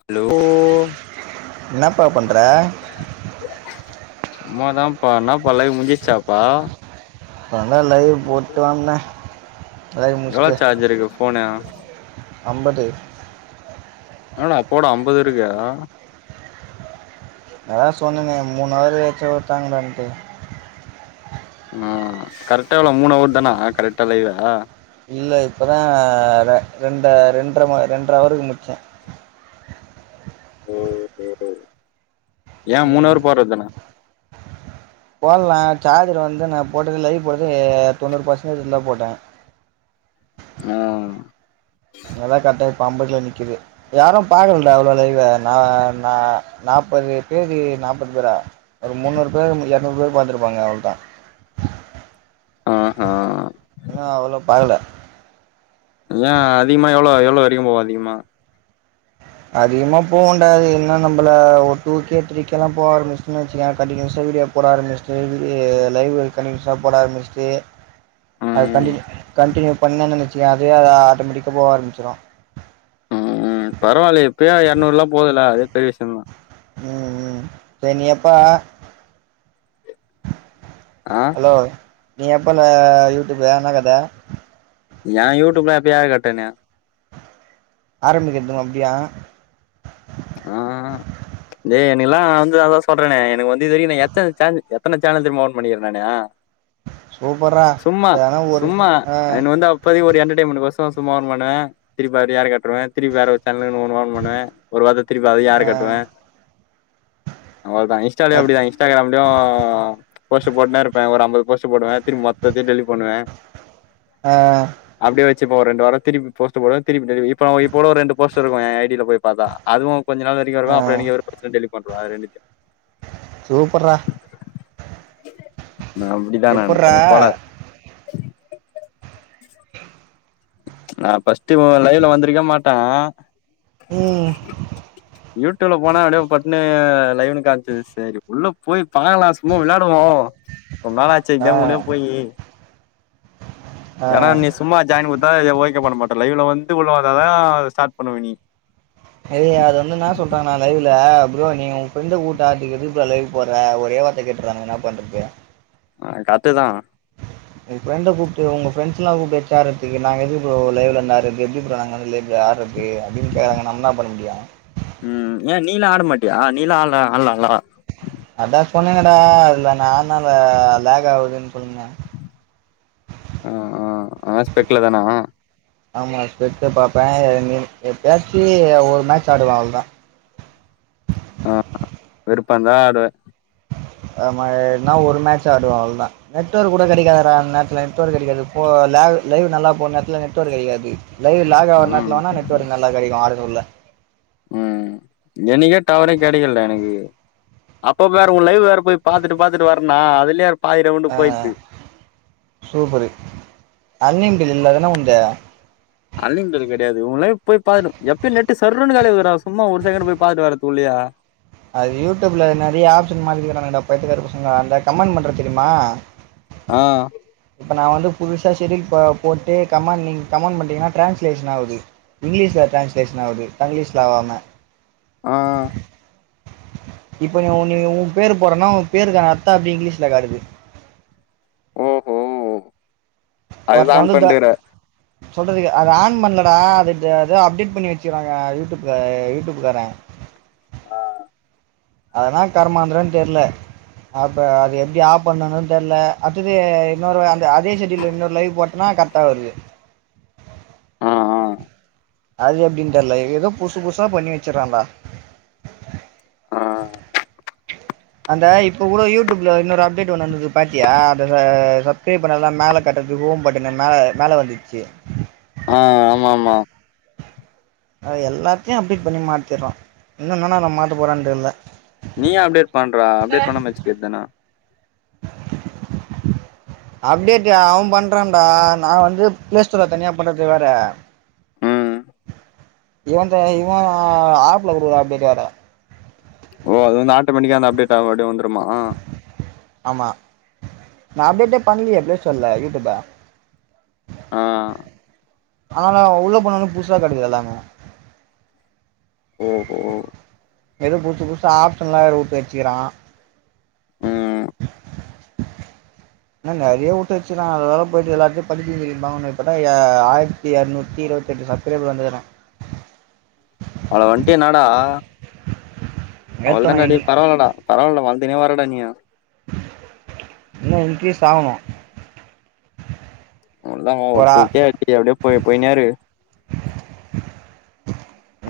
Hello என்னப்பா பண்ணுற சும்மாதாம்ப்பா என்னப் பல்லவி முடிஞ்சிருச்சாப்பா அதெல்லா லைவ் போட்டு வந்த இப்பதா இத எவ்ளோ முடிச்சிட்டு சார்ஜ் இருக்கு ஃபோனு அம்பது என்னடா போடா அம்பது இருக்கு அதா சொன்னனே மூணவரு வெச்சி வுத்தாங்கடான்ட்டு ஆ கரெக்டா எவ்ளோ மூனவர்தானா கரெக்டா லைவ்வ இல்ல இப்பதா ரெ ரெண்ட ரெண்ர ரெண்ற அவருக்கு முட்ச்சோ ஓ ஹோ ஹோ ஏ ம் மூணாறு போறதுதானே போல்ன ஜார்ஜர் வந்து நா போட்டது லைவ் போடுது தொண்ணூறு பர்சன்டேஜ் தான் போட்டேன் ஆ எல்லா கரெக்ட்டா இப்ப அம்பதுல நிக்குது யாரும் பாக்கலடா அவ்ளவு இவ நா நா நாப்பது பேரு நாப்பது பேரா ஒரு முன்னூறு பேரு இறநூறு பேரு பாத்துருப்பாங்க அவ்ளோதா ஆஹா ஏன்னா அவ்வளோ பாக்கல இல்ல அதிகமா எவ்வளோ எவ்வளோ வரைக்கும் போவு அதிகமா அதிகமா போகுண்டா அது என்ன நம்மள ஒரு டூ கே த்ரி கேலா போக ஆரம்பிச்சுன்னு வச்சுக்கோய கண்டினியூஸா வீடியோ போட ஆரம்பிச்சுட்டு இது லைவு கன்டினியூஷா போட ஆரம்மிச்சுட்டு அது ம் கண்டினியூ கண்டினியூ பண்ணன் வச்சிக்கோயன் அதுவே அது ஆட்டோமெட்டிக்காக போக ஆரம்மிச்சிரும் ம் பரவாயில்ல இப்பயே இறநூறுலாம் போதுல அதே பெரிய விஷயம்தான் ம் ம் பெனியப்பா அ ஹலோ நீ எப்போல யூடியூப்பு என்ன கத ஏ யூடிப்லா எப்பயோ ஏரக்கட்டேன ஆரம்பிக்கிறதும் அப்டியா ஆ டேய் எனக்குல்லாம் நா வந்து அதான் சொல்றனே எனக்கு வந்து இது வரைக்கும் நா எத்தன சே எத்தன சேனல் தெரியுமா ஓபன் பண்ணிருக்க நானு சூப்பர்ரா சும்மா எதனா ஒரு சும்மா ஆ எனக்கு வந்து அப் ப்போதைக்கு ஒரு என்டர்டெயன்மெண்ட்க்கு வருஷம் வருஷம் சும்மா ஓபன் பண்ண திருப்பி அதய ஏரகட்டுருவேன் திருப்பி வேற சேனல் ஒன்னு ஓபன் பண்ணுவேன் ஒரு வாரத்துல திருப்பி அதையு ஏரகட்டுவேன் ஆ அவ்ளோதான் இன்ஸ்டாலயும் அப்டிதான் இன்ஸ்டாகிராம்லயும் போஸ்ட் போட்டுனே இருப்பேன் ஒரு அம்பது போஸ்ட் போடுவேன் திருப்பி மொத்ததையும் டெலிட் பண்ணுவன் ஆ அப்டியே வச்சுப்ப ஒரு ரெண்டு வாரம் திருப்பி போஸ்ட் போடுவ திருப்பி டெலி இப்ப இப்போ கூட ஒரு ரெண்டு போஸ்ட் இருக்கும் என் ஐடியில போய் அதுவும் கொஞ்ச நாள் வரைக்கும் ஆ இருக்கும் அப்றம் எனக்கே வெறுப்பு அடிச்சிரும் டெலிட் பண்ருவே அது ரெண்டுத்தையும் சூப்பர்ட்றா நா அப்டிதாணா எனக்கு எப்புட்றா கொஞ்சோ கோளாரு நா ஃபர்ஸ்ட்டு உங்க லைவ்ல வந்துருக்கவே மாட்டேன் ம் யூடியூப்ல போனா அப்படிய பட்டுன்னு லைவ்ன்னு காமிச்சுது சேரி உள்ள போய் பாக்கலா சும்மா விளையாடுவோம் ரொம்ப நாள் ஆச்சு ஆ கேம் உள்ளே போயி ஏன்னா ஆ நீ சும்மா ஜாயின் குடுத்தா ஓகே பண்ண மாட்ட லைவ்ல வந்துட்டு உள்ள வந்தாதான் ஸ்டார்ட் பண்ணுவ நீ ஐயோ அது வந்து என்ன சொல்றானா லைவ்ல ப்ரோ நீங்க உங்க ஃப்ரெண்ட கூட்டா அதுக்கு எதுக்கு ப்ரோ லைவ் போட்ற ஒரே வார கேட்டுறாங்க என்ன பண்றது ஆ கரெட்டுதான் உங்க ஃப்ரண்ட கூப்ட்டு உங்க ஃப்ரெண்டஸ்லாம் கூப்ட்டு ஆரம்பிச்சி நாங்க எதுக்கு ப்ரோ லைவ்ல வந்து ஆட்றது எப்படி ப்ரோ நாங்க வந்து லைவ்ல ஆட்றது ட்றது அப்டின்னு கேக்குறாங்க நம்ம என்ன பண்ண முடியும் ம் ஏன் நீல்லா ஆட மாட்டியா நீல்லா ஆட்லா ஆட்லால்லா அதா சொன்னலடா இதுல நான்னால லேக் ஆகுதுன்னு சொன்னல்ல ஆ ஆ ஆஸ்பெட்லதானா ஆமா பெட்ட பாப்பேன் எப்பயாச்சு ஒரு மேட்ச் ஆடுவேன் அவ்ளோதான் ஆ விருப்பம் இருந்தா ஆடுவ அ மாரி ந ஒரு மேட்ச ஆடுவ அவ்ளோதான் நெட்வொர்க் கூட கெடைக்காதுடா அந் நேரத்துல நெட் ஓர்க் கெடைக்காது போ லேவ் லைவ் நல்லா போற் நேரத்துல நெட்ஒர்க் கெடைக்காது லைவ் லாக் ஆவுர ம் நேரத்துல வேணா நெட்ஓர்க் நல்லா கெடைக்கு ஆரனூர்ல ம் எனக்கே டவரே கெடைக்கல்டா எனக்கு அப்ப வேற உ லைவ் வேற போய் பாத்துட்டு பாத்துட்டு வரேனா அதுலே அ சூப்பரு அன்லிமிடெட் இல்ல தானா உன்து அன்லிமிடெட் கெடயாது உ லைவ் போய் பாத்துட்டு எப்ப நெட்டு சர்ன்னு காலியாதுடா சும்மா ஒரு செகண்ட் போய் பாத்துட்டு வரதுக்குள்ளயே அது யூடியூப்ல் நெறய ஆப்ஷன் மாத்திக்கிறானுங்கடா பயித்தியக்கார பசங்க அந்த கமெண்ட் பண்றோ தெரிமா ஆ இப்ப நா வந்து புதுசா ஷெடியூல் ப போட்டு கமண்ட் நீ கமெண்ட் பண்ணிங்ன்னா ட்ரான்ஸ்லேஷன் ஆவுது இங்கிலீஷ்ல ட்ரான்ஸ்லேஷன் ஆவுது டங்கிலீஷ்ல ஆவாம ஆ இப்போ நீ ஒன்னு உ பேரு போடுறேன்னா உ பேருக்கு அர்த்தோ அப்டி இங்கிலீஷ்ல காட்டுது ஓஹோ ஒருத்த அதுதான் வந்து த பண்ற சொல்றதுக்கு அத ஆன் பண்லடா அது அது அப்டேட் பண்ணி வச்சுறாங்க யூடியூப்ல யூடியூப்காரே ஆ அதுன்னா கருமாந்திரன் தெர்ல அப்ப அது எப்டி ஆப் பண்ணணுனு தெர்ல அடுத்தது இன்னொரு அந்த அதே ஷெடியூல்ல இன்னொரு லைவ் போட்டேன்னா கர் ட்டா வருது ஆ ஆ அது எப்டின் தெர்ல ஏதோ புசு புசா பண்ணி வச்சுறான்டா ஆ அந்த இப்ப கூட யூடியூப்ல இன்னொரு அப்டேட் ஒன்னு வந்துது பாத்தியா அந்த சப்ஸ்கிரைப் பண்ணதுலா மேல காட்றதுக்கு பட் என்னன்னா மேல வந்துச்சு ஆ ஆமா ஆமா அ எல்லாத்தயு அப்டேட் பண்ணி மாத்திரா இன்னு என்னன்னலா மாத்த போறான் தெர்ல நீ ஏ அப்டேட் பண்றா ஆ அப்டேட் பண்ணாம வச்சுக்க வேண்ட்தான அப்டேட் அவ பண்றான்டா நா வந்து பிளேஸ்டோர்ல தனியா பண்றது வேற ம் இவன்த இவ ஆப்ல குடுக்ற அப்டேட் வேற ஓ அது வந்து ஆட்டோமேட்டிக்கா அந்த அப்டேட் அப்டியே வந்துருமா ஆமா நா அப்டேட்டே பண்லியே ப்ளேஸ்டோர்ல யூடியூப்ப ஆ ஆனாலு உள்ள போனாலு புசா காட்டுது எல்லாமே ஓஹோ எதோ புதுசு புதுசா ஆப்ஷனலா வேற வுட்டு வச்சுறா ம் இன்னு நெறய வுட்டு வச்சுறா அதனால போயிட்டு எல்லாத்தயு [unintelligible] ஆயி த்தி இரநூத்தி இருபத்தெட்டு சப்ஸ்கிரைபர் வந்துகிறா அவனு வந்ட்டு என்னடா ஏத்தணு அவ்ளதானேடா இன் பரவாலடா பரவாலடா வளந்துனே வரடா நீ இன்னு இன்க்ரீஸ் ஆவணு அவ்ளோ தா டூ கே த்ரீ கே அப்டியே போ போய்னேரு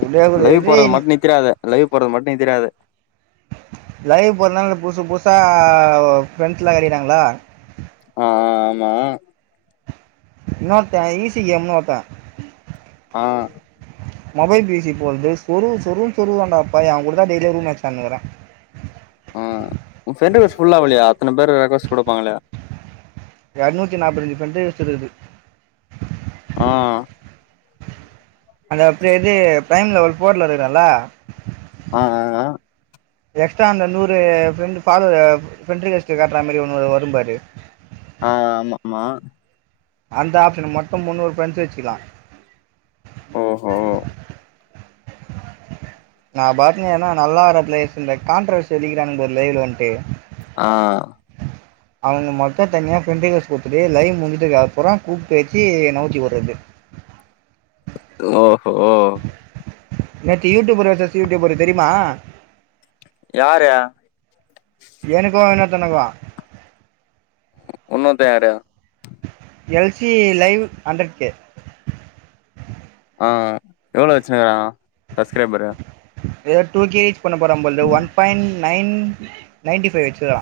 ஒரே ஒரு லைவ் இது போடுறது மட்டு நித்திராத லைவ் போடுறது மட்டு நித்திராத லைவ் போடுறனால புசு புசா ப்ரெண்டஸ்லா கெடைக்குறாங்களா ஆமா இன்னொ தைசி கேம்மோட ஆ மொபைல் பேசி போலருக்குது சொரு சொருனு சொருறான்டா பய அவ கூட தா டெய்லியு ரூம் மச் அன்னுங்கிற ஆ உ ஃப்ரண்டுவ புல்லா ஆவலாயா இத்தன பேரு ரெக்வஸ்ட் குடுப்பாங்க இல்லயா எரநூத்தி நாற்பத்தஞ்சிஞ ப்ரெண்டு சொல்லுது ஆ அது அப்டி இது பேங்ல ஒரு போர்ல இருக்குறல ஆ ஆ அ எக்ஸ்ட்ரா அந்த நூறு ஃப்ரெண்டு ஃபாதரு ஃப்ரெண்ட்ரிக்வஸ்ட் காட்ற மாரி ஒன்னு வரும்பாரு ஆ ஆமா ஆமா அந்த ஆப்ஷன மட்டு முன்னூறு ஃப்ரண்ட்ஸ் வச்சில்லா ஓஹோ நா பாத்தீங்கன நல்லா வர ப்ளேஸு இந்த கான்ட்ரவர்சி அடிக்கிறானுங்க பாரு லைவ்ல வன்ட்டு ஆ அவங்க மட்டு தனியா ஃப்ரெண்டிக்வஸ்ட் குடுத்துட்டு லைவ் முஞ்சிட்டுக்கு அப்பறோ கூப்பி வச்சி நவுத்தி வுட்றது ஓஹோ நேத்து யூடியூபர் வெசஸ் யூடியூபர் தெரிமா யாரு எனக்கு இன்னேர்தனுக்கு இன்னொருத்தன் யாரு? L C I live hundred K ஆ எவ்ளோ வச்சுன்னுக்குறா சப்ஸ்கிரைபரு எதோ டூ கே ரீச் பண்ண போறா ‌போல one point nine nine ninety five வச்சுக்குறா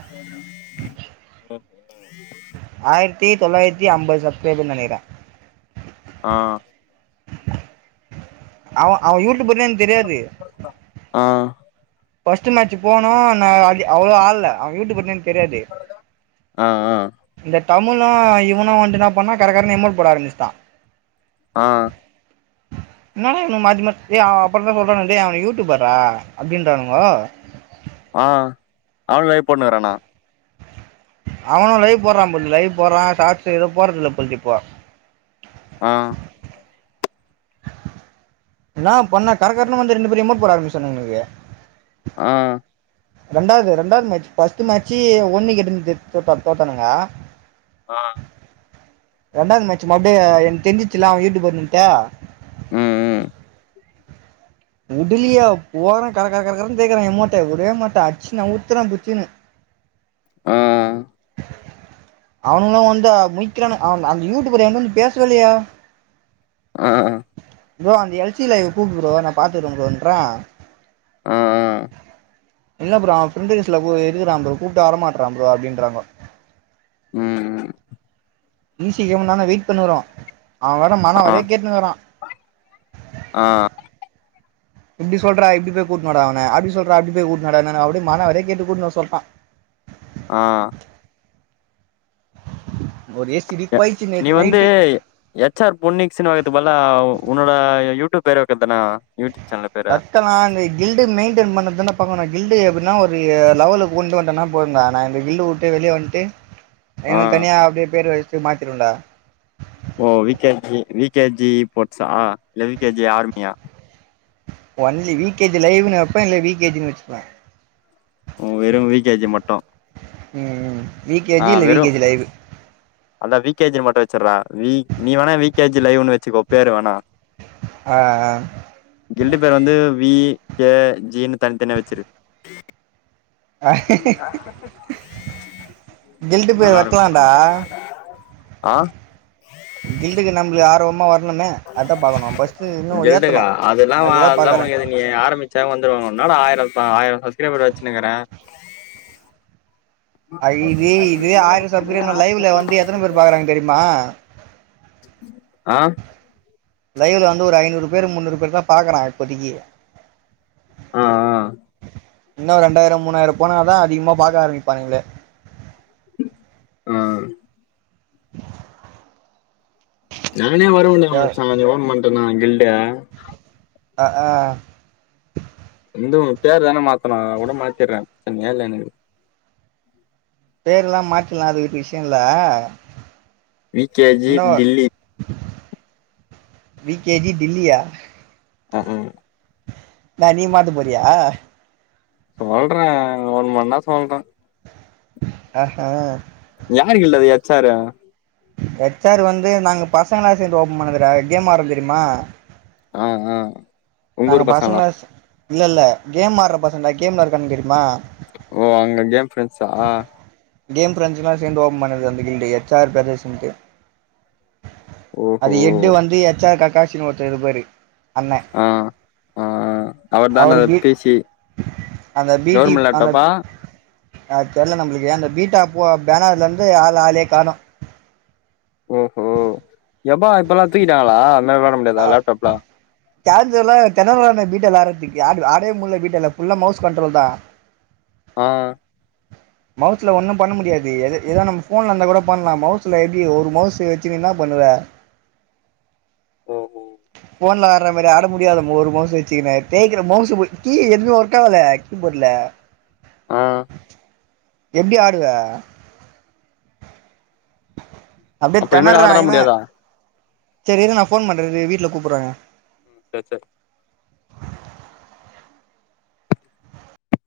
ஆயிரத்தி தொள்ளாயிரத்தி ஐம்பது சப்ஸ்கிரைபர் நெனைக்கிற ஆ அவ அவ யூடிப்ர்னே எனக் தெரியாது ம் ஃபஸ்ட்டு மேட்சு போனோ நா அ அவ்ளோ ஆள்ல்ல அவ யூடிபர்னே எனக் தெரியாது ஆ ஆ இந்த டமுணு இவனு வந்ட்டு இன்னா பண்ணா கரகரனு எல்மட் போட ஆரம்பிச்ட்டா ஆ என்னடா இவுன்க மாத்தி மாத் ஏய் ஆ அப்பறோதா சொல்றாங்க டேய் அவ யூடிபர்றா அப்டின்றாங் ஆ ஆ அவனுலே போட்னுருக்கானா அவனு லைவ் போட்றான் போல்து லைவ் போறான் சாட்ஸ் எது போட்றதில்ல போல்து இப்போ ஆ இன்னா பண்ண கரகரனு வந்து ரெண்டு பேரு எல்மெட் போட ஆரம்பிச்னோங்களுக்கு ஆ ரெண்டாது ரெண்டாது மேட்ச் ஃபர்ஸ்ட்டு மேட்ச்சி ஓன்னி கெட்டுன் தோத் தோத்தானுங்க ஆ ரெண்டாது மேட்ச் மப்டி எனக் தெஞ்சிச்சுல அவ யூடிபர்ன்டு ம் ம் உடலியே போற கர கர கர கரன் தேய்க்றா எமோட்ட உடவே மாட்ட அட்ச்சு நவுத்துர புச்சினு ஆ அவுங்களா வந்து முழிக்குறான்ங்க அந்த யூடிபர் என்ட வந்து பேசவே இல்லயே ஆ ப்ரோ அந்த எல்சி லைவ் கூப்டு ப்ரோ நா பாத்துகிறன்ட்ற ஆ ஆ இல்ல ப்ரோ அவ ஃபிரிங்கல்ஸ் லவ்வு இருக்குறா ப்ரோ கூப்ட்டா வரமாட்றா ப்ரோ அப்டின்றாங்க ம் ம் ஈஸி கே முன்னான வெயிட் பண்ணுன்க்குறோ அவ வேற மானாவரியா கேட்டுன்க்குறா அ இப்படி சொல்றா இப்படி போய் கூட்டுனு வாடா அவன அப்டி சொல்றா அப்படி போய் கூட்டுன்னு வாடான்னு அப்டி மானவேரியா கேட்டு கூட்ன்னு வர சொல்றா அ ஒரு ஏசிடி போய்ச்சு நீ நேத்து வந்து நைட்டு எச் ஆர் பொன்னிக் சினிமா வக்கிறது பதிலா உ உன்னோட யூடியூ பேரு வைக்கறதுதான யூடியூப் சேனல் பேர நா இந்த கில்டு மெயின்டைன் பண்ணது பாக்கனு கில்டு எப்டின்னா ஒரு லெவலு கொண்டு வந்துட்டனா போதுடா நான் இந்த கில் வெளியே வந்துட்டு ஆ எனக்கு தனியா அப்டியே பேர் வச்சுட்டு மாத்திருவேண்டா ஓ V K G VK G போர்ட்ஸா இல்ல விகேஜி ஆர்மியா ஒன்லி வி கே ஜி லைவ்ன்னு வைப்பன் இல்ல விகேஜின்னு வச்சுப்பே வெறும் வி கே ஜி மட்டு ம்ம் வி கேஜி ஆ இல்ல வி வெறும் கேஜி லயரு அதா வி கே ஜி மட்டு வச்சிடறா வி நீ வேணா வி கே ஜி லைவ்ன்னு வச்சுக்கோ பேரு வேணா ஆ ஆ ஆ கெண்டு பேர் வந்து வி கே ஜினு தன்த்தனியா வச்சிரு கில்டு பேர் நல்லா வைக்கலான்டா இருக்கோபா அ கில்டுக்கு நம்மளுக்கு ஆர்வமா வரணுமே அதா பாக்கணு ஃபஸ்ட்டு இன்னு கில்ட்டுக்கா ஏத்தணு அதெல்லா அதுக்குதா அதெல்லா பாக்குறே உனக்கு எது நீ ஆரம்பிச்சா வந்துருவாங்க உன்னால ஆயிரம் ஆயிரம் சப்ஸ்கெரைபர் வச்சினுக்கிறே இது இது ஆயிரம் சப்கெரப லைவ்ல வந்து எத்தனை பேர் பாக்குறாங்க தெரியுமா அ லைவ்ல வந்து ஒரு ஐநூறு பேர் முந்நூறு பேர் தான் பாக்குறாங்க இப்பதைக்கு ஆ இன்னும் ரெண்டாயிரம் மூணாயிரம் போனாதா அதிகமா பாக்க ஆரம்பிப்பானீங்களே அ நானே வரவேன்டா மச்சா நீ போன் பண்ணிட்டேனா கில்ட அ அ வந்து உ பேர் தானே மாத்தணு கூட மாத்தடுறே சரில எனக்கு பேர் எல்லா மாத்திர்லா அது ஒரு விஷ்யோ இல்ல வி கே ஜி இன்னு கில்லி வி கே ஜி பில்லியா அ அ நான் நீ மாட்ட போறியா சொல்றே ஒன்மணா சொல்றே அ ஹ யாருக்கு இல்லது வெச்சாரா ஹச் ஆர் வந்து நாங்க பசங்களா சேந்து ஓப்பன் பண்ணதுற கேம் வர தெரியுமா அ அ நாங்க பசங்களா இல்ல இல்ல கேம் ஆட்ற பசங்களடா கேம்ல இருக்கானு தெரியுமா ஓ அங்க கேம் ஃப்ரெண்ட்ஸா கேம் பிரஞ்சலாம் சேர்ந்து ஓபன் பண்ணது அந்த கில்டு எ ச் ஆர் பேதர்சன்ட்டு ஓஹோ அது எட்டு வந்து எச் ஆர் ககாஷின் ஒருத்தரு இருப்பாரு அண்ண ஆ ஆ அவர் தான அவரு அது பி பிசி அந்த பீடி கவர்மெண்ட் அந்த லேப்டாப்பா அ தெரியல நம்மளுக்கு ஏன் அந்த பீட்டா போ பேனர்ல இருந்து ஆள் ஆளே காணம் ஓ எப்பா இப்ப எல்லா தூக்கிட்டாங்களா அந்த மாரி வெளாட முடியாதா லேப்டாப்லா யாருன்னு தெரில [unintelligible] பீட்டலா ஆட்ரதுக்கு ஆட ஆடவே முடியல பீட்டல்லா ஃபுல்லா மவுஸ் கண்ட்ரோல் தா அ மவுஸ்ல ஒன்னும் பண்ண முடியாது எத ஏதோ நம்ம ஃபோன்ல இருந்தா கூட பண்லா மவுஸ்ல எப்டி ஒரு மவுஸு வச்சு நீ இன்னா பண்ணுவ ஓஹோ ஃபோன்ல ஆற மாரி ஆட முடியாத ஒரு மவுசு வச்சி ன கேக்குற மவுசு புடுச் கீ எந்து ஓர்க்காவல கீ போடல ஆ எப்டி ஆடுவ அப்டியே அப்ப இனிமேல் தென்னறா ஆடலாம் இவ முடியாதா செரி இரு நா போன் பண்ற இரு வீட்ல கூப்புறாங்க ச ச